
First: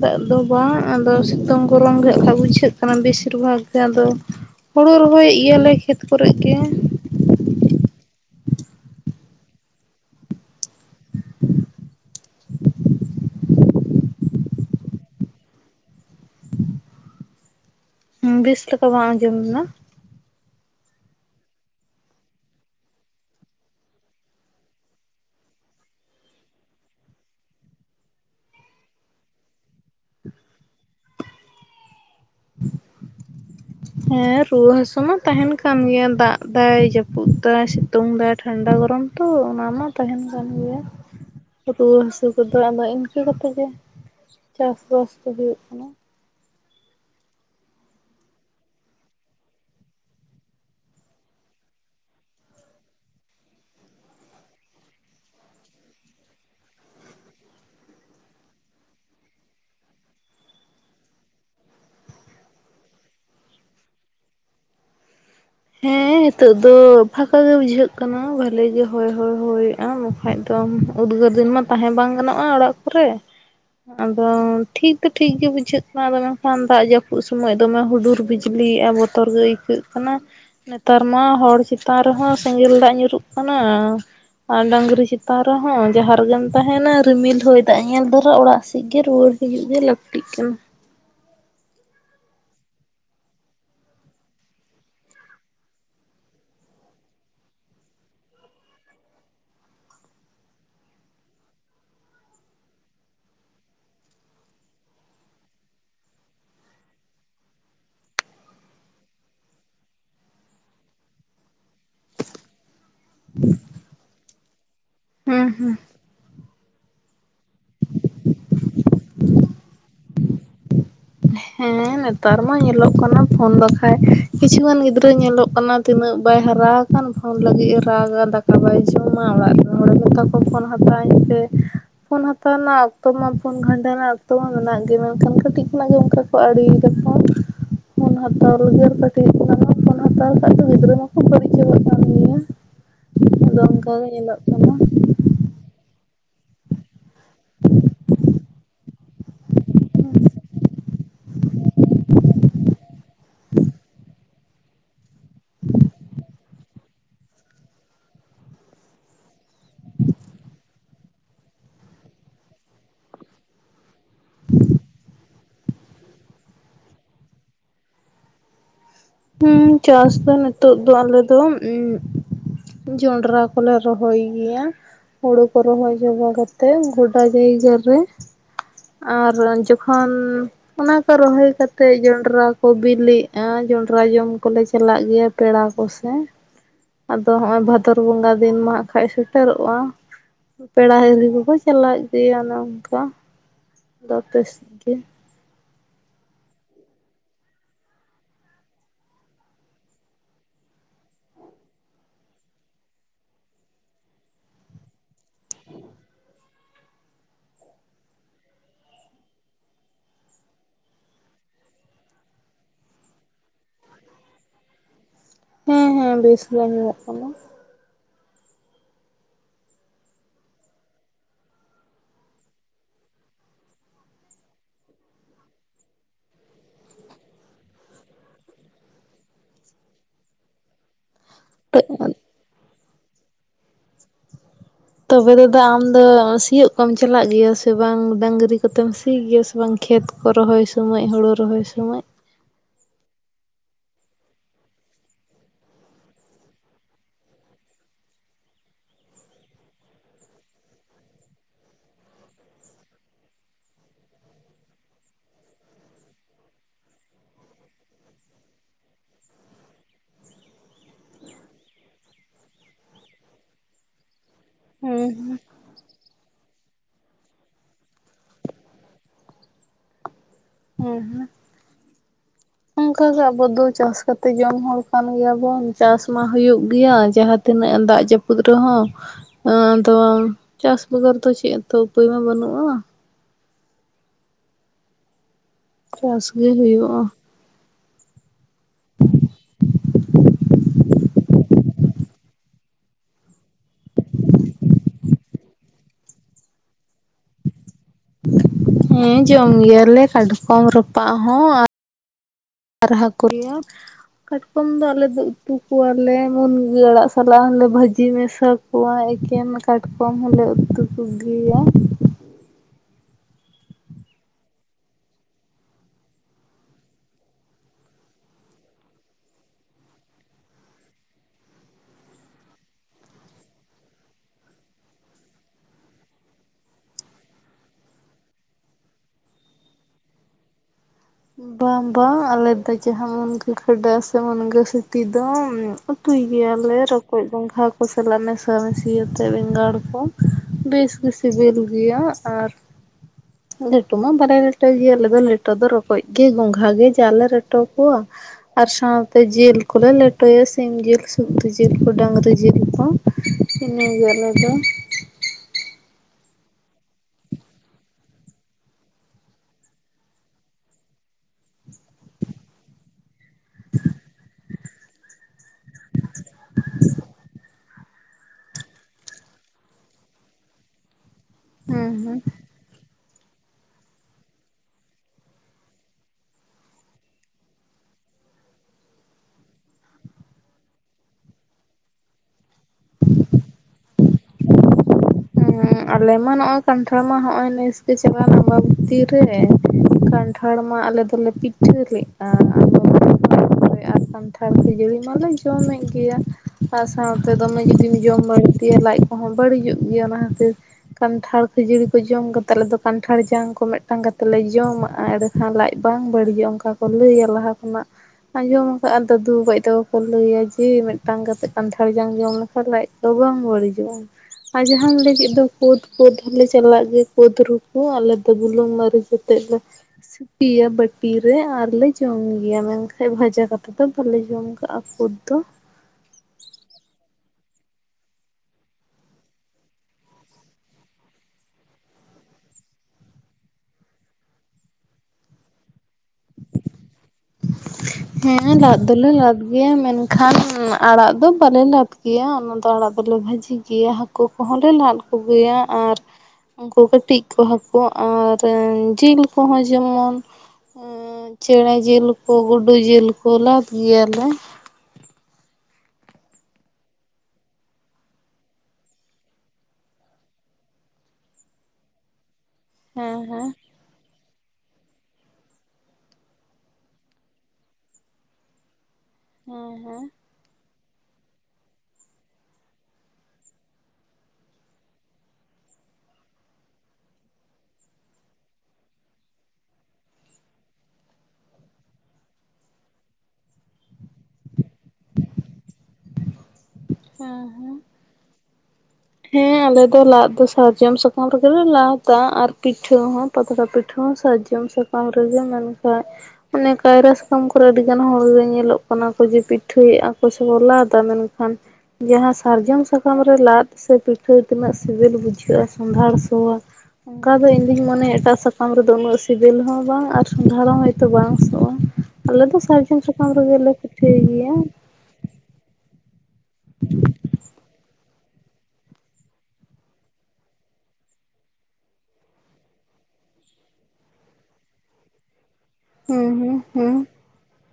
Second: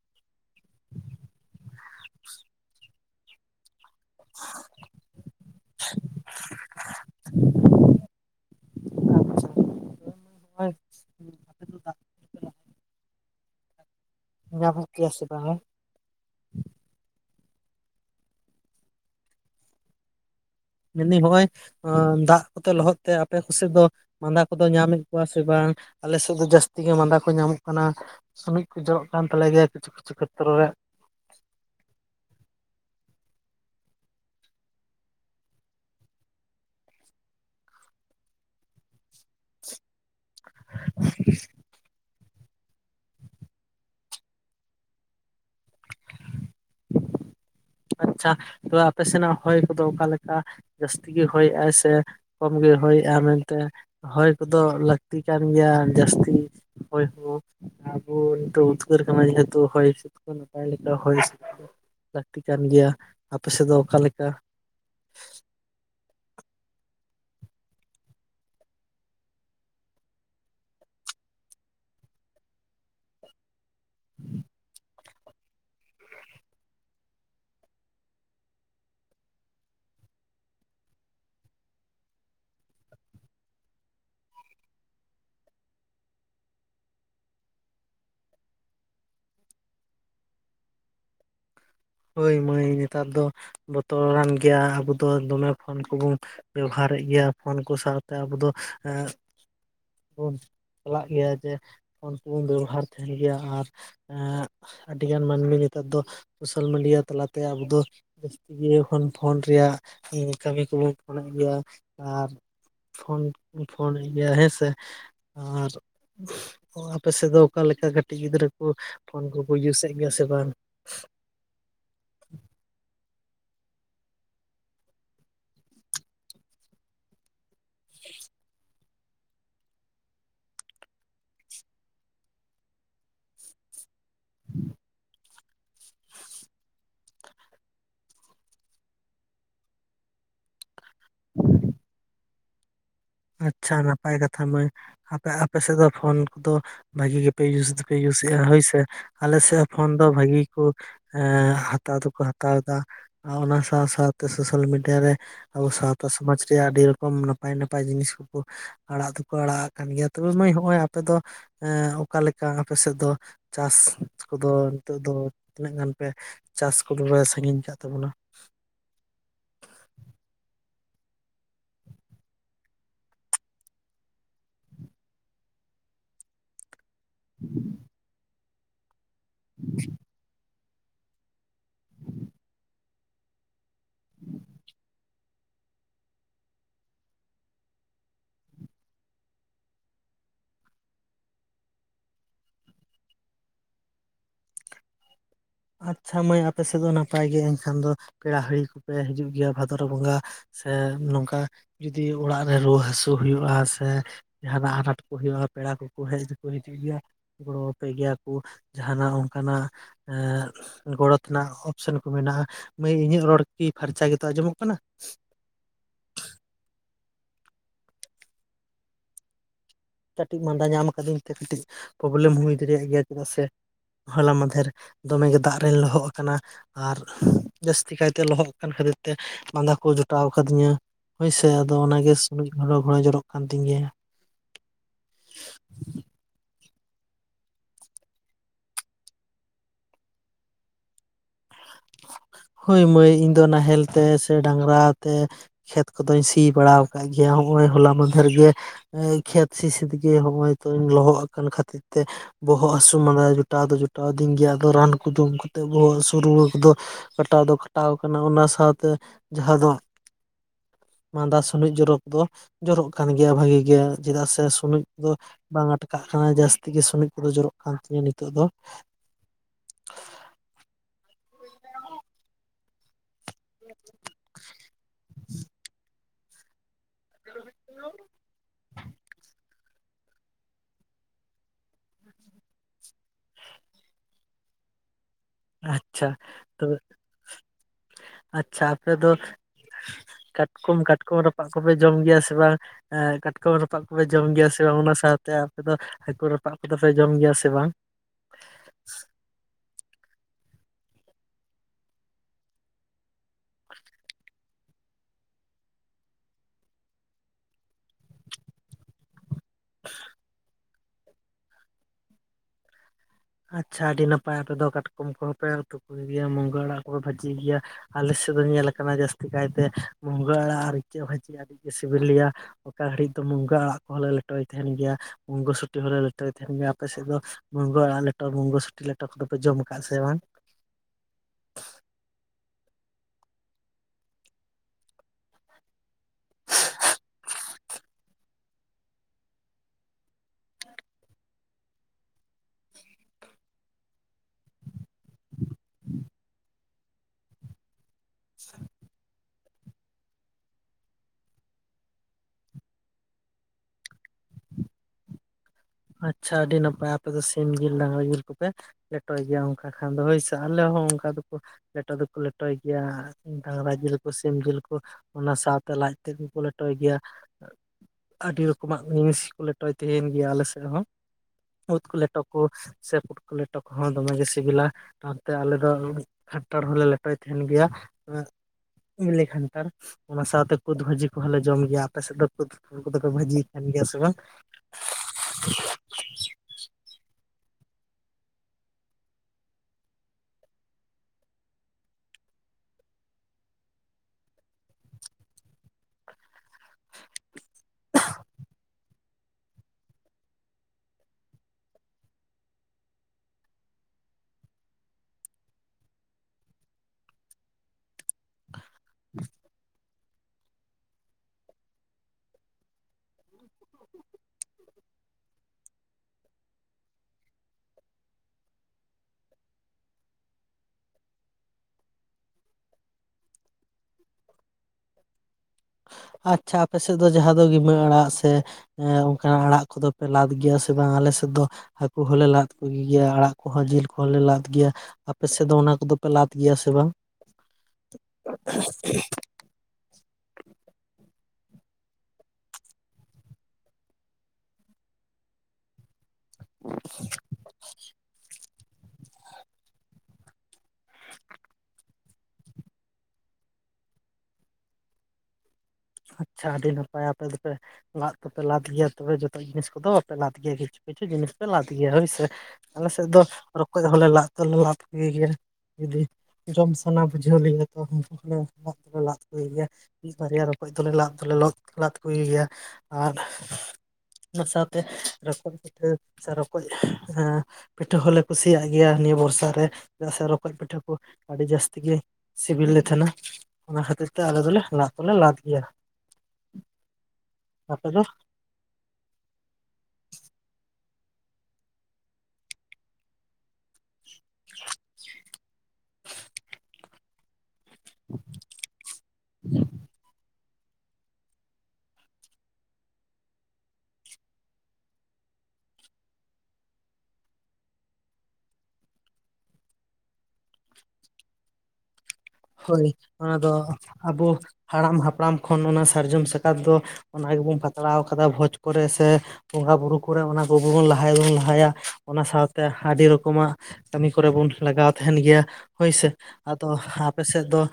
ᱫᱟᱜ ᱫᱚ ᱵᱟᱝ ᱟᱫᱚ ᱥᱤᱛᱩᱝ ᱜᱚᱨᱚᱢ ᱜᱮ ᱠᱷᱟᱱ ᱵᱩᱡᱷᱟᱹᱜ ᱠᱟᱱᱟ ᱵᱮᱥᱤᱨ ᱵᱷᱟᱜᱽ ᱜᱮ ᱟᱫᱚ ᱦᱳᱲᱩ ᱨᱚᱦᱚᱭᱮᱫ ᱜᱮᱭᱟᱞᱮ ᱠᱷᱮᱛ ᱠᱚᱨᱮ ᱜᱮ ᱟᱪᱪᱷᱟ [inaudible] ᱫᱚ ᱫᱟᱜ ᱧᱟᱢ ᱮᱫ ᱯᱮᱭᱟ ᱥᱮ ᱵᱟᱝ ᱦᱸ ᱵᱤᱥ ᱜᱮᱛᱚ ᱵᱟᱝ ᱟᱸᱡᱚᱢ ᱞᱮᱱᱟ᱾ ᱢᱮᱱᱫᱟᱹᱧ ᱱᱚᱜᱚᱭ ᱫᱟᱜ ᱠᱚᱛᱮ ᱞᱚᱦᱚᱫ ᱛᱮ ᱟᱯᱮ ᱠᱩᱥᱮᱫ ᱫᱚ ᱢᱟᱸᱫᱟ ᱠᱚᱫᱚ ᱧᱟᱢᱮᱫ ᱠᱚᱣᱟ ᱥᱮ ᱵᱟᱝ ᱟᱞᱮ ᱥᱮᱫ ᱫᱚ ᱡᱟᱹᱥᱛᱤ ᱜᱮ ᱢᱟᱸᱫᱟ ᱠᱚ ᱧᱟᱢᱚᱜ ᱠᱟᱱᱟ᱾ ᱥᱩᱚᱢᱤᱡ ᱠᱚ ᱡᱚᱜ ᱠᱟᱱ ᱛᱟᱞᱮ ᱜᱮᱭᱟ ᱠᱤᱪᱷᱩ ᱠᱤᱪᱷᱩ ᱠᱷᱮᱛᱨᱮ ᱨᱮ᱾ [unintelligible] ᱦᱮᱸ ᱨᱩᱣᱟᱹ ᱦᱟᱹᱥᱩ ᱢᱟ ᱛᱟᱦᱮᱱ ᱠᱟᱱ ᱜᱮᱭᱟ ᱫᱟᱜ ᱫᱟᱭ ᱡᱟᱹᱯᱩᱜ ᱫᱟᱭ ᱾ ᱥᱤᱛᱩᱝ ᱫᱟᱭ ᱴᱷᱟᱱᱰᱟ ᱜᱚᱨᱚᱢ ᱛᱚ ᱚᱱᱟ ᱢᱟ ᱛᱟᱦᱮᱱ ᱠᱟᱱ ᱜᱮᱭᱟ, ᱨᱩᱣᱟᱹ ᱦᱟᱹᱥᱩ ᱛᱷᱚᱲᱟ ᱢᱟ ᱤᱱᱠᱟᱹ ᱠᱟᱛᱮᱜ ᱜᱮ ᱪᱟᱥᱵᱟᱥ ᱫᱚ ᱦᱩᱭᱩᱜ ᱠᱟᱱᱟ᱾ ᱟᱪᱪᱷᱟ ᱛᱚ ᱟᱯᱮ ᱥᱮᱱᱟᱜ ᱦᱚᱭ ᱠᱚᱫᱚ ᱚᱠᱟᱞᱮᱠᱟ? ᱡᱟᱹᱥᱛᱤ ᱜᱮ ᱦᱚᱭᱼᱟᱭ ᱥᱮ ᱠᱚᱢ ᱜᱮ ᱦᱚᱭᱮᱜᱼᱟ ᱢᱮᱱᱛᱮ᱾ ᱦᱚᱭ ᱠᱚᱫᱚ ᱞᱟᱹᱠᱛᱤ ᱠᱟᱱ ᱜᱮᱭᱟ, ᱡᱟᱹᱥᱛᱤ ᱦᱚᱭ ᱦᱚᱸ᱾ ᱟᱵᱚ ᱱᱤᱛᱚᱜ ᱩᱫᱽᱜᱟᱹᱨ ᱠᱟᱱᱟ, ᱡᱮᱦᱮᱛᱩ ᱦᱚᱭ ᱦᱤᱸᱥᱤᱫ ᱠᱚ ᱱᱟᱯᱟᱭ ᱞᱮᱠᱟ ᱦᱚᱭ ᱦᱤᱥᱤᱫ ᱞᱟᱹᱠᱛᱤ ᱠᱟᱱ ᱜᱮᱭᱟ ᱟᱯᱮ ᱥᱮᱫ ᱫᱚ ᱚᱠᱟᱮ ᱞᱮᱠᱟ? ᱦᱮᱸᱻ ᱱᱤᱛᱚᱜ ᱫᱚ ᱯᱷᱟᱠᱟ ᱜᱮ ᱵᱩᱡᱷᱟᱹᱜ ᱠᱟᱱᱟ, ᱵᱷᱟᱞᱮ ᱜᱮ ᱦᱚᱭ ᱦᱚᱭ ᱦᱚᱭᱮᱜᱼᱟ, ᱢᱮᱸᱠᱷᱟᱡ ᱫᱚᱢ ᱩᱫᱽᱜᱟᱹᱨ ᱫᱤᱱ ᱢᱟ ᱛᱟᱦᱮᱸ ᱵᱟᱝ ᱜᱟᱱᱚᱜᱼᱟ ᱚᱲᱟᱜ ᱠᱚᱨᱮ, ᱟᱫᱚ ᱴᱷᱤᱠ ᱛᱚ ᱴᱷᱤᱠ ᱜᱮ ᱵᱩᱡᱷᱟᱹᱜ ᱠᱟᱱᱟ ᱟᱫᱚ ᱢᱮᱱᱠᱷᱟᱱ ᱫᱟᱜ ᱡᱟᱹᱯᱩᱫ ᱥᱚᱢᱚᱭ ᱫᱚ ᱢᱮ ᱦᱩᱰᱩᱨ ᱵᱤᱡᱽᱞᱤ ᱭᱮᱜᱼᱟ ᱵᱚᱛᱚᱨ ᱜᱮ ᱟᱹᱭᱠᱟᱹᱜ ᱠᱟᱱᱟ᱾ ᱱᱮᱛᱟᱨ ᱢᱟ ᱦᱚᱲ ᱪᱮᱛᱟᱱ ᱨᱮᱦᱚᱸ ᱥᱮᱸᱜᱮᱞ ᱫᱟᱜ ᱧᱩᱨᱩᱜ ᱠᱟᱱᱟ, ᱟᱨ ᱰᱟᱺᱜᱽᱨᱤ ᱪᱮᱛᱟᱱ ᱨᱮᱦᱚᱸ ᱡᱟᱦᱟᱸ ᱨᱮᱜᱮᱢ ᱛᱟᱦᱮᱸᱱᱟ ᱨᱤᱢᱤᱞ ᱦᱚᱭ ᱫᱟᱜ ᱧᱮᱞ ᱫᱚᱨᱟ ᱚᱲᱟᱜ ᱥᱮᱡ ᱜᱮ ᱨᱩᱣᱟᱹᱲ ᱦᱤᱡᱩᱜ ᱜᱮ ᱞᱟᱹᱠᱛᱤᱜ ᱠᱟᱱᱟ᱾ ᱦᱳᱭ ᱢᱟᱹᱭ ᱱᱮᱛᱟᱨ ᱫᱚ ᱵᱚᱛᱚᱨᱟᱱ ᱜᱮᱭᱟ, ᱟᱵᱚ ᱫᱚ ᱫᱚᱢᱮ ᱯᱷᱳᱱ ᱠᱚᱵᱩᱱ ᱵᱮᱣᱦᱟᱨ ᱮᱫ ᱜᱮᱭᱟ ᱯᱷᱳᱱ ᱠᱚ ᱥᱟᱶᱛᱮ ᱟᱵᱚ ᱫᱚ ᱦᱮᱸ [unintelligible] ᱵᱚᱱ ᱪᱟᱞᱟᱜ ᱜᱮᱭᱟ ᱡᱮ ᱯᱷᱳᱱ ᱛᱮᱵᱚᱱ ᱵᱮᱵᱚᱦᱟᱨ ᱛᱟᱦᱮᱱ ᱜᱮᱭᱟ ᱟᱨ ᱮ ᱟᱹᱰᱤ ᱜᱟᱱ ᱢᱟᱹᱱᱢᱤ ᱱᱮᱛᱟᱨ ᱫᱚ ᱥᱳᱥᱟᱞ ᱢᱤᱰᱤᱭᱟ ᱛᱟᱞᱟ ᱛᱮ ᱟᱵᱚ ᱫᱚ᱾ ᱡᱟᱹᱥᱛᱤ ᱜᱮ ᱮᱠᱷᱚᱱ ᱯᱷᱳᱱ ᱨᱮᱭᱟᱜ ᱠᱟᱹᱢᱤ ᱠᱚᱵᱚᱱ ᱯᱷᱳᱱ ᱜᱮᱭᱟ ᱟᱨ ᱯᱷᱳᱱ, ᱯᱷᱳᱱ ᱜᱮᱭᱟ ᱦᱮᱸ ᱥᱮ ᱦᱩᱸ ᱦᱩᱸ ᱟᱨ ᱚ ᱟᱯᱮ ᱥᱮᱫ ᱫᱚ ᱚᱠᱟᱞᱮᱠᱟ ᱠᱟᱹᱴᱤᱡ ᱜᱤᱫᱽᱨᱟᱹ ᱠᱚ ᱯᱷᱳᱱ ᱠᱚ ᱠᱚ ᱤᱭᱩᱥᱮᱫ ᱜᱮᱭᱟ ᱥᱮ ᱵᱟᱝ? ᱦᱮᱸ ᱱᱮᱛᱟᱨ ᱢᱟ ᱧᱮᱞᱚᱜ ᱠᱟᱱᱟ ᱯᱷᱳᱱ ᱵᱟᱠᱷᱟᱡ ᱠᱤᱪᱷᱩᱜᱟᱱ ᱜᱤᱫᱽᱨᱟᱹ ᱧᱮᱞᱚᱜ ᱠᱟᱱᱟ, ᱛᱤᱱᱟᱹᱜ ᱵᱟᱭ ᱦᱟᱨᱟ ᱟᱠᱟᱱ ᱯᱷᱳᱱ ᱞᱟᱹᱜᱤᱫ ᱮ ᱨᱟᱜᱟ, ᱫᱟᱠᱟ ᱵᱟᱭ [unintelligible] ᱚᱲᱟᱜ ᱨᱮᱱ ᱦᱚᱲ ᱠᱚ ᱢᱮᱛᱟ ᱠᱚ ᱯᱷᱳᱱ ᱦᱟᱛᱟᱣᱟᱹᱧ ᱯᱮ᱾ ᱯᱷᱳᱱ ᱦᱟᱛᱟᱣ ᱚᱠᱛᱚ ᱢᱟ ᱯᱷᱳᱱ ᱜᱟᱱᱴᱟ ᱨᱮᱱᱟᱜ ᱚᱠᱛᱚ ᱢᱟ ᱢᱮᱱᱟᱜ ᱜᱮ ᱢᱮᱱᱠᱷᱟᱱ ᱠᱟᱹᱴᱤᱡ ᱠᱷᱚᱱᱟᱜ ᱜᱮ ᱚᱱᱠᱟ᱾ ᱠᱚ ᱟᱲᱤ ᱮᱫᱟ᱾ ᱯᱷᱳᱱ ᱦᱟᱛᱟᱣ ᱞᱟᱹᱜᱤᱫ ᱠᱟᱹᱴᱤᱡ ᱠᱟᱱᱟ ᱯᱷᱳᱱ ᱦᱟᱛᱟᱣ ᱠᱷᱟᱡ ᱫᱚ ᱜᱤᱫᱽᱨᱟᱹ ᱢᱟ᱾ ᱵᱟᱠᱚ ᱯᱚᱨᱤᱪᱚᱭᱚᱜ ᱠᱟᱱ ᱜᱮᱭᱟ ᱟᱫᱚ ᱟᱪᱪᱷᱟ ᱚᱱᱠᱟᱜ ᱜᱮ ᱱᱟᱯᱟᱭ ᱧᱮᱞᱚᱜ ᱠᱟᱛᱷᱟ ᱢᱟᱹᱭ ᱠᱟᱱᱟ᱾ ᱟᱯᱮ ᱟᱯᱮ ᱥᱮᱫ ᱫᱚ ᱯᱷᱳᱱ ᱠᱚᱫᱚ ᱵᱷᱟᱜᱤ ᱜᱮᱯᱮ ᱤᱭᱩᱥ ᱫᱚᱯᱮ ᱤᱭᱩᱥ ᱮᱜᱼᱟ ᱦᱳᱭ ᱥᱮ ᱟᱞᱮ ᱥᱮᱭᱟᱜ ᱯᱷᱳᱱ ᱫᱚ ᱵᱷᱟᱹᱜᱤ ᱠᱚ ᱦᱮᱸ ᱦᱟᱛᱟᱣ ᱫᱚᱠᱚ ᱦᱟᱛᱟᱣ ᱮᱫᱟ᱾ ᱟᱨ ᱚᱱᱟ ᱥᱟᱶ ᱥᱟᱶᱛᱮ ᱥᱳᱥᱟᱞ ᱢᱤᱰᱤᱭᱟ ᱨᱮ ᱟᱵᱚ ᱥᱟᱶᱛᱟ ᱥᱚᱢᱟᱡᱽ ᱨᱮᱭᱟᱜ ᱟᱹᱰᱤ ᱨᱚᱠᱚᱢ ᱱᱟᱯᱟᱭ ᱱᱟᱯ ᱱᱟᱯᱟᱭ ᱡᱤᱱᱤᱥ ᱠᱚᱠᱚ ᱟᱲᱟᱜ ᱫᱚᱠᱚ ᱟᱲᱟᱜ ᱟᱜ ᱠᱟᱱ ᱜᱮᱭᱟ ᱛᱚᱵᱮ ᱢᱟᱸᱭ ᱱᱚᱜᱼᱚᱭ ᱟᱯᱮ ᱫᱚ? ᱮᱸ ᱚᱠᱟ ᱞᱮᱠᱟ ᱟᱯᱮ ᱥᱮᱫ ᱫᱚ ᱪᱟᱥ ᱠᱚᱫᱚ ᱱᱤᱛᱚᱜ ᱫᱚ ᱛᱤᱱᱟᱹᱜ ᱜᱟᱱ ᱯᱮ ᱪᱟᱥ ᱠᱚᱫᱚ [unintelligible] ᱥᱟᱺᱜᱤᱧ ᱟᱠᱟᱫ ᱛᱟᱵᱚᱱᱟ᱾ ᱦᱩᱸ ᱪᱟᱥ ᱫᱚ ᱱᱤᱛᱳ ᱫᱚ ᱟᱞᱮ ᱫᱚ ᱡᱚᱱᱰᱨᱟ ᱠᱚᱞᱮ ᱨᱚᱦᱚᱭ ᱜᱮᱭᱟ, ᱦᱩᱲᱩ ᱠᱚ ᱨᱚᱦᱚᱭ ᱪᱟᱵᱟ ᱠᱟᱛᱮᱫ᱾ ᱜᱚᱰᱟ ᱡᱟᱭᱜᱟ ᱨᱮ᱾ ᱟᱨ ᱡᱚᱠᱷᱚᱱ ᱚᱱᱟ ᱠᱚ ᱨᱚᱦᱚᱭ ᱠᱟᱛᱮ ᱡᱚᱱᱰᱨᱟ ᱠᱚ ᱵᱤᱞᱤᱜᱼᱟ ᱡᱚᱱᱰ ᱡᱚᱸᱰᱨᱟ ᱡᱚᱢ ᱠᱚᱞᱮ ᱪᱟᱞᱟᱜ ᱜᱮᱭᱟ᱾ ᱯᱮᱲᱟ ᱠᱚᱥᱮ ᱟᱫᱚ ᱦᱚᱜᱼᱚᱭ ᱵᱷᱟᱫᱚᱨ ᱵᱚᱸᱜᱟ ᱫᱤᱱ ᱢᱟ ᱦᱟᱜ ᱠᱷᱟᱸᱡ ᱥᱮᱴᱮᱨᱚᱜᱼᱟ ᱯᱮᱲᱟ ᱦᱤᱨᱤ ᱠᱚᱠᱚ ᱪᱟᱞᱟᱣ ᱤᱫᱭᱟ ᱚᱱᱮ ᱚᱝᱠᱟ ᱟᱫᱚ ᱟᱯᱮᱥᱮᱫ ᱜᱮ ᱟᱪᱪᱷᱟ ᱢᱟᱹᱭ ᱟᱯᱮ ᱥᱮᱫ ᱫᱚ ᱱᱟᱯᱟᱭ ᱜᱮ ᱮᱱᱠᱷᱟᱱ ᱫᱚ ᱯᱮᱲᱟ ᱦᱤᱨᱤ ᱠᱚᱯᱮ ᱦᱤᱡᱩᱜ ᱜᱮᱭᱟ ᱵᱷᱟᱫᱚᱨ ᱵᱚᱸᱜᱟ ᱥᱮ ᱱᱚᱝᱠᱟ ᱡᱩᱫᱤ ᱚᱲᱟᱜ ᱨᱮ ᱨᱩᱣᱟᱹ ᱦᱟᱹᱥᱩ ᱦᱩᱭᱩᱜᱼᱟ, ᱥᱮ ᱡᱟᱦᱟᱱᱟᱜ ᱟᱱᱟᱴ [unintelligible] ᱯᱮᱲᱟ ᱠᱚᱠᱚ ᱦᱮᱡ ᱦᱤᱡᱩᱜ ᱜᱮᱭᱟ, ᱜᱚᱲᱚ ᱟᱯᱮ ᱜᱮᱭᱟ ᱠᱚ ᱡᱟᱦᱟᱱᱟᱜ ᱚᱱᱠᱟᱱᱟᱜ ᱮ ᱜᱚᱲᱚ ᱨᱮᱱᱟᱜ ᱚᱯᱥᱮᱱ ᱠᱚ ᱢᱮᱱᱟᱜᱼᱟ, ᱢᱟᱹᱭ ᱤᱧᱟᱹᱜ ᱨᱚᱲ ᱠᱤ ᱯᱷᱟᱨᱪᱟ ᱜᱮᱛᱚ ᱟᱸᱡᱚᱢᱚᱜ ᱠᱟᱱᱟ᱾ ᱦᱮᱸ ᱦᱮᱸ ᱵᱮᱥ ᱜᱮ ᱟᱸᱡᱚᱢᱚᱜ ᱠᱟᱱᱟ᱾ ᱠᱟᱹᱴᱤᱡ ᱢᱟᱸᱫᱟ ᱧᱟᱢ ᱠᱟᱹᱫᱤᱧ ᱛᱮ ᱠᱟᱹᱴᱤᱡ ᱯᱨᱚᱵᱞᱮᱢ ᱦᱩᱭ ᱫᱟᱲᱮᱭᱟᱜ ᱜᱮᱭᱟ ᱪᱮᱫᱟᱜ ᱥᱮ ᱦᱚᱞᱟ ᱢᱟᱫᱷᱮᱨ ᱫᱚᱢᱮᱜᱮ ᱫᱟᱜ ᱨᱮ ᱞᱚᱦᱚᱫ ᱠᱟᱱᱟ᱾ ᱟᱨ ᱡᱟᱹᱥᱛᱤ ᱠᱟᱭᱛᱮ ᱞᱚᱦᱚᱫ ᱠᱟᱱ ᱠᱷᱟᱹᱛᱤᱨ ᱛᱮ ᱢᱟᱸᱫᱟ ᱠᱚ ᱡᱚᱴᱟᱣ ᱠᱟᱹᱫᱤᱧᱟᱹ ᱦᱳᱭᱥᱮ ᱟᱫᱚ ᱚᱱᱟᱜᱮ ᱥᱩᱱᱩᱡ ᱜᱚᱲᱚ ᱜᱷᱚᱲᱚ ᱡᱚᱨᱚᱜ ᱠᱟᱱ ᱛᱤᱧ ᱜᱮᱭᱟ ᱛᱚᱵᱮ ᱛᱮᱫᱚ ᱟᱢ ᱫᱚ ᱥᱤᱭᱚᱜ ᱠᱚᱢ ᱪᱟᱞᱟᱜ ᱜᱮᱭᱟ ᱥᱮ ᱵᱟᱝ ᱰᱟᱹᱝᱨᱤ ᱠᱚᱛᱮᱢ ᱥ ᱜᱮᱭᱟ ᱥᱮ ᱵᱟᱝ ᱠᱷᱮᱛ ᱠᱚ ᱨᱚᱦᱚᱭ ᱥᱳᱚᱢᱚᱭ ᱦᱳᱲᱳ ᱨᱚᱦᱚᱭ ᱥᱚᱢᱚᱭ ᱦᱳᱭ ᱢᱟᱹᱭ ᱤᱧ ᱫᱚ ᱱᱟᱦᱮᱞ ᱛᱮ ᱥᱮ ᱰᱟᱝᱨᱟ ᱛᱮ ᱠᱷᱮᱛ ᱠᱚᱫᱚᱧ ᱥᱤ ᱵᱟᱲᱟᱣ ᱟᱠᱟᱫ ᱜᱮᱭᱟ ᱱᱚᱜᱼᱚᱭ ᱦᱚᱞᱟ ᱢᱚᱫᱽᱫᱷᱮᱨ ᱜᱮ ᱠᱷᱮᱛ ᱦᱥᱤᱫ ᱜᱮ ᱦᱚᱜᱼᱚᱭ ᱛᱚᱧ ᱞᱚᱦᱚᱫ ᱟᱠᱟᱱ ᱠᱷᱟᱹᱛᱤᱨ ᱛᱮ ᱵᱚᱦᱚᱜ ᱦᱟᱹᱟᱥᱩ ᱢᱟᱞᱫᱟ ᱡᱚᱴᱟᱣ ᱫᱚ ᱡᱚᱴᱟᱣ ᱟᱹᱫᱤᱧ ᱜᱮᱭᱟ ᱟᱫᱚ ᱨᱟᱱ ᱠᱚ ᱡᱚᱢᱛᱮᱫ ᱵᱚᱦᱚᱜ ᱦᱥᱩᱟᱹ ᱫᱚ ᱠᱟᱴᱟᱣ ᱫᱚ ᱠᱷᱴᱟᱣ ᱠᱟᱱᱟ ᱚᱱᱟ ᱥᱟᱶᱛᱮ ᱡᱟᱦᱟᱸ ᱫᱚ ᱢᱟᱫᱟ ᱥᱩᱱᱩᱡ ᱡᱚᱨᱚᱜ ᱫᱚ ᱡᱚᱨᱚᱜ ᱠᱟᱱ ᱜᱮᱭᱟ ᱵᱷᱟᱜᱤ ᱜᱮᱭᱟ ᱪᱮᱫᱟᱜ ᱥᱮ ᱥᱩᱱᱡ ᱦᱩᱸ ᱫᱚ ᱦᱩᱸ ᱵᱟᱝ ᱟᱴᱠᱟᱜ ᱠᱟᱱᱟ ᱡᱟᱹᱥᱛᱤ ᱜᱮ ᱥᱚᱢ ᱠᱚᱫᱚ ᱡᱚᱨᱚᱜ ᱠᱟᱱ ᱛᱤᱧᱟᱹ ᱱᱤᱛᱚᱜ ᱫᱚ ᱦᱩᱸ [unintelligible] ᱚᱱᱠᱮ ᱟᱵᱚ ᱫᱚ ᱪᱟᱥ ᱠᱟᱛᱮ ᱡᱚᱢ ᱦᱚᱲ ᱠᱟᱱ ᱜᱮᱭᱟᱵᱚᱱ ᱪᱟᱥ ᱢᱟ ᱦᱩᱭᱩᱜ ᱜᱮᱭᱟ ᱡᱟᱦᱟᱸ ᱛᱱᱟᱹᱜ ᱫᱟᱜ ᱡᱟᱯᱩᱫ [unintelligible] ᱨᱮᱦᱚᱸ ᱟᱫᱚ ᱪᱟᱥ ᱵᱮᱜᱚᱨ ᱫᱚ ᱪᱮᱫ ᱛᱚ ᱩᱯᱟᱹᱭ ᱢᱟ ᱵᱟᱹᱱᱩᱜᱼᱟ ᱟᱪᱷᱟ ᱪᱟᱥ ᱜᱮ ᱛ ᱦᱩᱭᱩᱜᱼᱟ ᱟᱪᱷᱟ ᱟᱯᱮ ᱫᱚ ᱠᱟᱴᱠᱚᱢ ᱠᱟᱴᱠᱚᱢ ᱨᱟᱯᱟᱜ ᱠᱚᱯᱮ ᱡᱚᱢ ᱜᱮᱭᱟ ᱥᱮ ᱵᱟᱝ ᱠᱟᱴᱠᱚᱢ ᱨᱟᱯᱟᱜ ᱠᱚᱯᱮ ᱡᱚᱢ ᱜᱮᱭᱟ ᱥᱮ ᱵᱟᱝ ᱚᱱᱟ ᱥᱟᱶᱛᱮ ᱟᱯᱮ ᱫᱚ ᱦᱟᱹᱠᱩ ᱨᱟᱯᱟᱜ ᱠᱚᱫᱚ ᱯᱮ ᱡᱚᱢ ᱜᱮᱭᱟ ᱥᱮ ᱵᱟᱝ ᱦᱮᱸ ᱡᱚᱢ ᱜᱮᱭᱟᱞᱮ ᱠᱟᱴᱠᱚᱢ ᱨᱟᱯᱟᱜ ᱦᱚᱸ ᱟᱨ ᱟᱨ ᱦᱟᱠᱚ ᱤᱭᱟ. ᱠᱟᱴᱠᱚᱢ ᱫᱚ ᱟᱞᱮ ᱫᱚ ᱩᱛᱩ ᱠᱚᱣᱟᱞᱮ ᱢᱩᱱᱜᱟᱹ ᱟᱲᱟᱜ ᱥᱟᱞᱟᱜᱞᱮ ᱵᱷᱟᱹᱡᱤ ᱡᱤ ᱢᱮᱥᱟ ᱠᱚᱣᱟ ᱮᱠᱮᱱ ᱠᱟᱴᱠᱚᱢ ᱦᱚᱸᱞᱮ ᱩᱛᱩ ᱠᱚ ᱜᱮᱭᱟ ᱟᱪᱷᱟ ᱟᱹᱰᱤ ᱱᱟᱯᱟᱭ ᱟᱯᱮ ᱫᱚ ᱠᱟᱴᱠᱚᱢ ᱠᱚᱦᱚᱸ ᱯᱮ ᱩᱛᱩ ᱠᱚ ᱜᱮᱭᱟ ᱢᱩᱱᱜᱟᱹ ᱟᱲᱟᱜ ᱠᱚᱯᱮ ᱵᱷᱟᱹᱡᱤ ᱜᱮᱭᱟ ᱟᱞᱮ ᱥᱮᱫ ᱫᱚ ᱧᱮᱞᱞᱟ ᱠᱟᱱᱟ ᱡᱟᱹᱥᱛᱤ ᱠᱟᱭᱛᱮ ᱢᱩᱱᱜᱟᱹ ᱟᱲᱟᱜ ᱟᱨ ᱤᱪᱟᱹᱜ ᱵᱷᱟᱹᱡᱤ ᱟᱹᱰᱤᱜᱮ ᱥᱤᱵᱤᱞ ᱞᱮᱭᱟ ᱚᱠᱟ ᱜᱷᱟᱹᱲᱤᱡ ᱫᱚ ᱢᱩᱱᱜᱟᱹ ᱟᱲᱟᱜ ᱠᱚᱦᱚᱸᱮ ᱞᱮᱴᱚᱭ ᱛᱟᱦᱮᱱ ᱜᱮᱭᱟ ᱢᱩᱱᱜᱟᱹᱥᱩᱴᱤ ᱦᱚᱸᱞᱮ ᱞᱮᱴᱚᱭ ᱛᱟᱦᱮᱱ ᱜᱮᱭᱟ ᱟᱯᱮ ᱥᱮᱫ ᱫᱚ ᱢᱩᱱᱜᱟ. ᱟᱲᱟᱜ ᱞᱮᱴᱚ ᱢᱩᱱᱜᱟ. ᱥᱩᱴᱤ ᱞᱮᱴᱚ ᱠᱚᱫᱚᱯᱮ ᱡᱚᱢ ᱟᱠᱟᱟᱜ ᱥᱮ ᱵᱟᱝ? ᱵᱟᱝ ᱵᱟᱝ ᱟᱞᱮ ᱫᱚ ᱡᱟᱦᱟᱸ ᱢᱩᱱᱜᱟᱹ ᱠᱷᱰᱟ ᱥᱮ ᱢᱩᱱᱜᱟᱹ ᱥᱛᱤ ᱫᱚ ᱩᱛᱩᱭ ᱜᱮᱭᱟᱞᱮ ᱨᱚᱠᱚᱡ ᱜᱚᱸᱜᱷᱟ ᱠᱚ ᱥᱟᱞᱟᱜ ᱢᱮᱥᱟ ᱢᱮᱥᱤᱭᱟᱛᱮ ᱵᱮᱸᱜᱟᱲ ᱠᱚ ᱵᱮᱥᱜᱮ ᱥᱤᱵᱤᱞ ᱜᱮᱭᱟ ᱟᱨ ᱞᱮᱴᱚ ᱢᱟ ᱵᱟᱞᱮ ᱞᱮᱴᱚ ᱜᱤᱭᱟ. ᱟᱞᱮ ᱫᱚ ᱞᱮᱴᱚ ᱫᱚ ᱨᱚᱠ ᱠᱚᱡ ᱜᱮ ᱜᱚᱝᱜᱷᱟ ᱜᱮ ᱡᱟᱞᱮ ᱞᱮᱴᱚ ᱠᱚᱣᱟ ᱟᱨ ᱥᱟᱶᱛᱮ ᱡᱤᱞ ᱠᱚᱞᱮ ᱞᱮᱴᱚᱭᱟ ᱥᱤᱢ ᱡᱤᱞ ᱥᱩᱠᱨᱤ ᱡᱤᱞ ᱠᱚ ᱰᱟᱝᱨᱤ ᱡᱤᱞ ᱠᱚ ᱤᱱᱟ. ᱜᱮ ᱟᱞᱮ ᱫᱚ ᱟᱪᱷᱟ ᱟᱹᱰᱤ ᱱᱟᱯᱟᱭ ᱟᱯᱮ ᱫᱚ ᱥᱮᱢ ᱡᱤᱞ ᱰᱟᱸᱝᱨᱤ ᱡᱤᱞ ᱠᱚᱯᱮ ᱞᱮᱴᱚᱭ ᱜᱮᱭᱟ ᱚᱱᱠᱟ ᱠᱷᱟᱱ ᱫᱚ ᱦᱳᱭᱥ ᱟᱞᱮ ᱦᱚᱸ ᱚᱱᱠᱟ ᱫᱚᱠᱚ ᱞᱮᱴᱚ ᱫᱚᱠᱚ ᱞᱮᱴᱚᱭ ᱜᱮᱭᱟ ᱰᱟᱝᱨᱟ ᱡᱤᱞ ᱠᱚ ᱥᱤᱢ ᱡᱤᱞ ᱠᱚ ᱚᱱᱟ ᱥᱟᱶᱛᱮ ᱞᱟᱡ ᱛᱮᱫ ᱜᱮᱠᱚ ᱞᱮᱴᱚᱭ ᱜᱮᱭᱟ, ᱟᱹᱰᱤ ᱨᱚᱠᱚᱢᱟᱜ ᱡᱤᱱᱤᱥ ᱠᱚ ᱞᱮᱴᱚᱭ ᱛᱟᱦᱮᱱ ᱜᱮᱭᱟ ᱟᱞᱮᱥ ᱥᱮᱫ ᱛᱮᱦᱚᱸ ᱩᱫᱽ ᱦᱮᱸ ᱠᱚ ᱦᱮᱸ ᱞᱮᱴᱚ ᱠᱚ ᱥᱮ ᱯᱩᱴ ᱞᱮᱴᱚ ᱠᱚᱦᱚᱸ ᱫᱚᱢᱮᱜᱮ ᱥᱤᱵᱤᱞᱟ ᱚᱱᱟᱛᱮ ᱟᱞᱮ ᱫᱚ ᱠᱷᱟᱱᱴᱟᱲ ᱦᱚᱸᱞᱮ ᱞᱮᱴᱚᱭ ᱛᱟᱦᱮᱱ ᱜᱮᱭᱟ ᱚᱸᱜ ᱵᱤᱞᱤ ᱠᱷᱟᱱᱴᱟᱲ ᱚᱱᱟ ᱥᱟᱶᱛᱮ ᱠᱩᱫ ᱵᱷᱟᱹᱡᱤ ᱠᱚᱦᱚᱸᱞᱮ ᱡᱚᱢ ᱜᱮᱭᱟ ᱟᱯᱮ ᱥᱮᱫ ᱫᱚ [inaudible] ᱠᱚᱫᱚ ᱠᱚ ᱵᱷᱟᱹᱡᱤ ᱠᱟᱱ ᱜᱮᱭᱟ ᱥᱮ ᱵᱟᱝ? ᱟᱞᱮ ᱢᱟ ᱱᱚᱜᱚᱭ ᱠᱟᱱᱴᱷᱟᱲ ᱢᱟ ᱱᱚᱜ ᱚᱚᱭ ᱱᱤ ᱪᱟᱜ ᱵᱟᱝ ᱢᱟᱵᱟᱵᱚᱛᱤᱨ ᱨᱮ ᱠᱟᱱᱴᱷᱟᱲ ᱢᱟ ᱟᱞᱮ ᱫᱚᱞᱮ ᱯᱤᱴᱷᱟᱹ ᱞᱮᱫ [unintelligible] ᱠᱟᱱᱴᱷᱟᱲ ᱠᱷ ᱡᱟᱹᱲᱤ ᱢᱟᱞᱮ ᱡᱚᱢᱮᱫ ᱜᱮᱭᱟ ᱟᱨ ᱥᱟᱶᱛᱮ ᱫᱚᱢᱮ ᱡᱩᱫᱤᱢ ᱡᱚᱢ ᱵ ᱟᱲᱮᱫᱮᱭᱟ ᱞᱟᱡ ᱠᱚ ᱦᱚᱸ ᱵᱟᱹᱲᱤᱡᱚᱜ ᱜᱮᱭᱟ ᱚᱱᱟ ᱡᱟᱦᱟᱸᱛᱤᱥ ᱠᱟᱱᱴᱷᱟᱲ ᱠᱷᱟᱹᱡᱲᱤ ᱠᱚ ᱡᱚᱢ ᱠᱟᱛᱮ ᱟᱞᱮ ᱫᱚ ᱠᱟᱱᱴᱷᱟᱲ ᱡᱟᱝ ᱠᱚ ᱢᱤᱫ ᱴᱟᱝ ᱠᱟᱛᱮ ᱞᱮ ᱡᱚᱢᱟ ᱟᱨ ᱞᱟᱡ ᱵᱟᱝ ᱵᱟᱹᱲᱤᱡᱚᱜ ᱚᱱᱠᱟ ᱠᱚ ᱞᱟᱹᱭᱟ ᱞᱟᱦᱟ ᱠᱷᱚᱱᱟᱜ ᱟᱸᱡᱚᱢ ᱟᱠᱟᱫᱼᱟ ᱫᱟᱫᱩ ᱜᱚᱡ ᱫᱚ ᱠᱚ ᱞᱟᱹᱭᱟ ᱡᱮ ᱢᱤᱫᱴᱟᱝ ᱠᱟᱛᱮᱫ ᱠᱟᱱᱛᱷᱟᱲ ᱡᱟᱝ ᱡᱚᱢ ᱞᱮᱠᱷᱟᱱ ᱞᱟᱡ ᱫᱚ ᱵᱟᱝ ᱵᱟᱹᱲᱤᱡᱚᱜᱼᱟ᱾ ᱟᱨ ᱡᱟᱦᱟᱸᱢ ᱞᱟᱹᱭ ᱪᱮᱫ ᱫᱚ ᱠᱩᱫᱽ ᱠᱩᱫᱽ ᱦᱚᱸᱞᱮ ᱪᱟᱞᱟᱜ ᱜᱮ ᱠᱩᱫᱽ ᱨᱩᱠᱩ ᱟᱞᱮ ᱫᱚ ᱵᱩᱞᱩᱝ ᱢᱟᱹᱨᱤ ᱟᱛᱮᱫ ᱫᱚ ᱥᱤᱯᱤᱭᱟ ᱵᱟᱹᱴᱤᱨᱮ ᱟᱨᱞᱮ ᱡᱚᱢ ᱜᱮᱭᱟ ᱢᱮᱱᱠᱷᱟᱱ ᱵᱷᱟᱡᱟ ᱠᱟᱛᱮᱫ ᱫᱚ ᱵᱟᱞᱮ ᱡᱚᱢ ᱠᱟᱜᱼᱟ ᱩᱫᱽᱫᱚ ᱟᱪᱪᱷᱟ ᱟᱯᱮᱥᱮᱫ ᱫᱚ ᱡᱟᱦᱟᱸ ᱫᱚ ᱜᱤᱢᱟᱹ ᱟᱲᱟᱜ ᱥᱮ ᱦᱮᱸ ᱚᱱᱠᱟᱱᱟᱜ ᱟᱲᱟᱜ ᱠᱚᱫᱚ ᱯᱮ ᱞᱟᱫ ᱜᱮᱭᱟ ᱥᱮ ᱵᱟᱝ ᱟᱞᱮ ᱥᱮᱫ ᱫᱚ? ᱦᱟᱹᱠᱩ ᱦᱚᱞᱮ ᱞᱟᱫ ᱠᱚᱜᱮᱭᱟ ᱟᱲᱟᱜ ᱠᱚᱦᱚᱸ ᱡᱤᱞ ᱠᱚᱦᱚᱸ ᱞᱮ ᱞᱟᱫ ᱜᱮᱭᱟ ᱟᱯᱮ ᱥᱮᱫ ᱫᱚ ᱚᱱᱟ ᱠᱚᱫᱚᱯᱮ ᱞᱟᱫ ᱜᱮᱭᱟ ᱥᱮ ᱵᱟᱝ ᱦᱮᱸ ᱞᱟᱫ ᱫᱚᱞᱮ ᱞᱟᱫ ᱜᱮᱭᱟ ᱢᱮᱱ ᱠᱷᱟᱱ ᱟᱲᱟᱜ ᱫᱚ ᱵᱟᱞᱮ ᱞᱟᱫ ᱜᱮᱭᱟ ᱚᱱᱟ ᱫᱚ ᱟᱲᱟᱜ ᱫᱚᱞᱮ ᱵᱷᱟᱹᱡᱤ ᱜᱮᱭᱟ ᱾ᱦᱟ ᱦᱟᱹᱠᱩ ᱠᱚᱦᱚᱸ ᱞᱮ ᱞᱟᱫ ᱠᱚᱜᱩᱭᱟ ᱟᱨ ᱩᱱᱠᱩ ᱠᱟᱹᱴᱤᱡ ᱠᱚ ᱦᱟᱹᱠᱩ ᱟᱨ ᱡᱤᱞ ᱠᱚᱦᱚᱸ ᱡᱮᱢᱚᱱ ᱪᱮᱬᱮ ᱡᱤᱞ ᱠᱚ ᱜᱩᱰᱩ ᱡᱤᱞ ᱠᱚ ᱞᱟᱫ ᱜᱮᱭᱟᱞᱮ ᱟᱪᱪᱷᱟ ᱟᱹᱰᱤ ᱱᱟᱯᱟᱭ ᱟᱯᱮ ᱫᱚᱯᱮ, ᱞᱟᱫ ᱫᱚᱯᱮ ᱞᱟᱫ ᱜᱮᱭᱟ ᱛᱚᱵᱮ ᱞᱟᱫ ᱫᱚᱯᱮ ᱡᱚᱛᱚ ᱡᱤᱱᱤᱥ ᱠᱚᱫᱚ ᱵᱟᱯᱮ ᱞᱟᱫ ᱜᱮᱭᱟ ᱠᱤᱪᱷᱩ ᱠᱤᱪᱷᱩ ᱡᱤᱱᱤᱥ ᱯᱮ ᱞᱟᱫ ᱜᱮᱭᱟ ᱦᱳᱭᱥᱮ ᱟᱞᱮ ᱥᱮᱫ ᱦᱮᱸ ᱫᱚ ᱦᱮᱸ ᱨᱚᱠᱚᱡ ᱦᱚᱸᱞᱮ ᱞᱟᱫ ᱫᱚ ᱞᱟᱫ ᱠᱚᱜ ᱜᱮᱭᱟ᱾ ᱡᱩᱫᱤ ᱡᱚᱢ ᱥᱟᱱᱟ ᱵᱩᱡᱷᱟᱹᱣ ᱞᱮᱭᱟ ᱛᱚ ᱩᱱᱠᱩ ᱦᱚᱸᱞᱮ ᱞᱟᱫ ᱠᱚᱜ ᱜᱮᱭᱟ ᱦᱮᱸ ᱦᱮᱸ ᱢᱤᱫ ᱵᱟᱨᱭᱟ ᱨᱚ ᱦᱤᱛ ᱛᱚᱞᱮ ᱞᱟᱫ ᱫᱚᱞᱮ ᱞᱟᱫ ᱠᱚ ᱜᱮᱭᱟ ᱟᱨ ᱚᱱᱟ ᱥᱟᱶᱛᱮ ᱨᱚᱠᱚᱡ ᱯᱤᱴᱷᱟᱹ ᱥᱮ ᱨᱚᱠᱚᱡ ᱯᱤᱴᱷᱟᱹ ᱦᱚᱞᱮ ᱠᱩᱥᱤᱭᱟᱜ ᱜᱮᱭᱟ ᱯᱤᱴᱷᱟᱹ ᱦᱚᱞᱮ ᱠᱩᱥᱤᱭᱟ ᱜᱮᱟ ᱱᱤᱭᱟᱹ ᱵᱚᱨᱥᱟ ᱨᱮ, ᱪᱮᱫᱟᱜ ᱥᱮ ᱨᱚᱠᱚᱡ ᱯᱤᱴᱷᱟᱹ ᱠᱚ ᱟᱹᱰᱤ ᱡᱟᱹᱥᱛᱤ ᱜᱮ ᱥᱤᱵᱤᱞ ᱞᱮ ᱛᱟᱦᱮᱸᱱᱟ ᱚᱱᱟ ᱠᱷᱟᱹᱛᱤᱨ ᱛᱮ ᱟᱞᱮ ᱫᱚᱞᱮ ᱞᱟᱫ ᱫᱚᱞᱮ ᱞᱟᱫ ᱜᱮᱭᱟ ᱚ ᱟᱯᱮ ᱫᱚ ᱦᱮᱸ ᱟᱞᱮ ᱫᱚ ᱞᱟᱫ ᱫᱚ ᱥᱟᱨᱡᱚᱢ ᱥᱟᱠᱟᱢ ᱨᱮᱜᱮᱞᱮ ᱞᱟᱫᱟ ᱟᱨ ᱯᱤᱴᱷᱟᱹ ᱦᱚᱸ ᱯᱟᱛᱲᱟ ᱯᱤᱴᱷᱟᱹ ᱥᱟᱨᱡᱚᱢ ᱥᱟᱠᱟᱢ ᱨᱮᱜᱮ, ᱢᱮᱱᱠᱷᱟᱱ ᱚᱱᱮ ᱠᱟᱭ ᱥᱟᱠᱚᱢ ᱠᱚᱨᱮ ᱟᱹᱰᱤᱜᱟᱱ ᱦᱚᱲ ᱧᱮᱞᱚᱜᱼᱟ ᱚᱱᱟ ᱠᱚ ᱡᱮ ᱯᱤᱴᱷᱟᱹᱭᱮᱫᱼᱟ ᱠᱚ ᱥᱮᱵᱚ ᱞᱟᱫᱟ ᱢᱮᱱᱠᱷᱟᱱ ᱡᱟᱦᱟᱸ ᱥᱟᱨᱡᱚᱢ ᱥᱟᱠᱟᱢ ᱨᱮ ᱞᱟᱫ ᱥᱮ ᱯᱤᱴᱷᱟᱹ ᱛᱤᱱᱟᱹᱜ ᱥᱤᱵᱤᱞ ᱵᱩᱡᱷᱟᱹᱜᱼᱟ ᱥᱚᱸᱫᱷᱟᱲ ᱥᱚᱣᱟ᱾ ᱚᱱᱠᱟ ᱫᱚ ᱤᱧ ᱫᱩᱧ ᱢᱚᱱᱮ ᱭᱟ ᱮᱴᱟᱜ ᱥᱟᱠᱟᱢ ᱨᱮᱫᱚ ᱩᱱᱟᱹᱜ ᱥᱤᱵᱤᱞ ᱦᱚᱸ ᱵᱟᱝ ᱟᱨ ᱥᱚᱸᱫᱷᱟᱬ ᱦᱚᱸ ᱦᱚᱭᱛᱳ ᱵᱟᱝ ᱥᱚᱜᱼᱟ ᱟᱞᱮ ᱫᱚ ᱦᱳᱭ ᱥᱟᱨᱡᱚᱢ ᱥᱟᱠᱟᱢ ᱚᱱᱟ ᱨᱮᱜᱮ ᱫᱚ ᱞᱮ ᱯᱤᱴᱷᱟᱹᱭ ᱟᱵᱚ ᱜᱮᱭᱟ ᱦᱟᱲᱟᱢ ᱦᱟᱯᱲᱟᱢ ᱠᱷᱚᱱ ᱚᱱᱟ ᱥᱟᱨᱡᱚᱢ ᱥᱟᱠᱟᱢ ᱫᱚ ᱚᱱᱟ ᱜᱮᱵᱚᱱ ᱯᱟᱛᱲᱟᱣ ᱟᱠᱟᱫᱟ ᱵᱷᱚᱡᱽ ᱠᱚᱨᱮ ᱥᱮ ᱵᱚᱸᱜᱟ ᱵᱩᱨᱩ ᱠᱚᱨᱮ ᱚᱱᱟ ᱠᱚᱵᱚᱱ ᱞᱟᱦᱟᱭᱵᱚᱱ ᱞᱟᱦᱟᱭᱟ ᱚᱱᱟ ᱥᱟᱶᱛᱮ ᱟᱹᱰᱤ ᱨᱚᱠᱚᱢᱟᱜ ᱠᱟᱹᱢᱤ ᱠᱚᱨᱮ ᱵᱚᱱ ᱞᱟᱜᱟᱣ ᱛᱟᱦᱮᱱ ᱜᱮᱭᱟ ᱦᱳᱭᱥᱮ ᱦᱮᱸ ᱦᱮᱸ ᱟᱫᱚ ᱦᱮᱸ ᱟᱯᱮ ᱥᱮᱫ ᱫᱚ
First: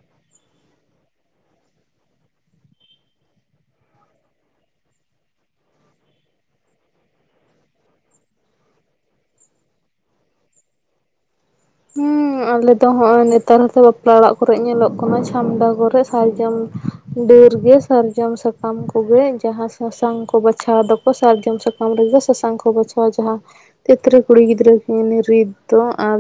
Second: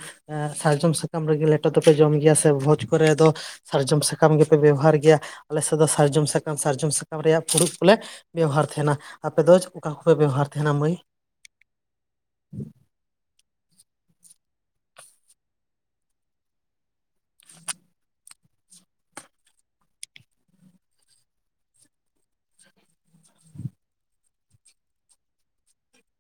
ᱥᱟᱨᱡᱚᱢ ᱥᱟᱠᱟᱢ ᱨᱮᱜᱮ ᱞᱮᱴᱚ ᱫᱚᱯᱮ ᱡᱚᱢ ᱜᱮᱭᱟ ᱥᱮ ᱵᱷᱚᱡᱽ ᱠᱚᱨᱮ ᱫᱚ ᱥᱟᱨᱡᱚᱢ ᱥᱟᱠᱟᱢ ᱜᱮᱯᱮ ᱵᱮᱵᱚᱦᱟᱨ ᱜᱮᱭᱟ, ᱟᱞᱮ ᱥᱮᱫ ᱫᱚ ᱥᱟᱨᱡᱚᱢ ᱥᱟᱠᱟᱢ ᱥᱟᱨᱡᱚᱢ ᱥᱟᱠᱟᱢ ᱨᱮᱭᱟᱜ ᱯᱷᱩᱲᱩᱜ ᱠᱚᱞᱮ ᱵᱮᱣᱦᱟᱨ ᱛᱟᱦᱮᱱᱟ ᱟᱯᱮ ᱫᱚ ᱚᱠᱟ ᱠᱚᱯᱮ ᱵᱮᱣᱚᱦᱟᱨ ᱛᱟᱦᱮᱱᱟ ᱢᱟᱹᱭ ᱦᱮᱸ ᱟᱞᱮ ᱫᱚ ᱱᱚᱜᱼᱚᱭ ᱱᱮᱛᱟᱨ ᱦᱚᱛᱚ ᱵᱟᱯᱞᱟ ᱚᱲᱟᱜ ᱠᱚᱨᱮᱜ ᱧᱮᱞᱚᱜ ᱠᱟᱱᱟ ᱪᱷᱟᱢᱰᱟ ᱠᱚᱨᱮ ᱥᱟᱨᱡᱚᱢ ᱰᱟᱹᱨ ᱜᱮ ᱥᱟᱨᱡᱚᱢ ᱥᱟᱠ ᱥᱟᱠᱟᱢ ᱠᱚᱜᱮ ᱡᱟᱦᱟᱸ ᱥᱟᱥᱟᱝ ᱠᱚ ᱵᱟᱪᱷᱟᱣ ᱫᱚᱠᱚ ᱥᱟᱨᱡᱚᱢ ᱥᱟᱠᱟᱢ ᱨᱮᱜᱮ ᱥᱟᱥᱟᱝ ᱠᱚ ᱵᱟᱪᱷᱟᱣᱟ ᱡᱟᱦᱟᱸ ᱛᱤᱛᱨᱤ ᱠᱩᱲᱤ ᱜᱤᱫᱽᱨᱟᱹ ᱦᱤᱱ ᱨᱤᱛ ᱫᱚ, ᱟᱣ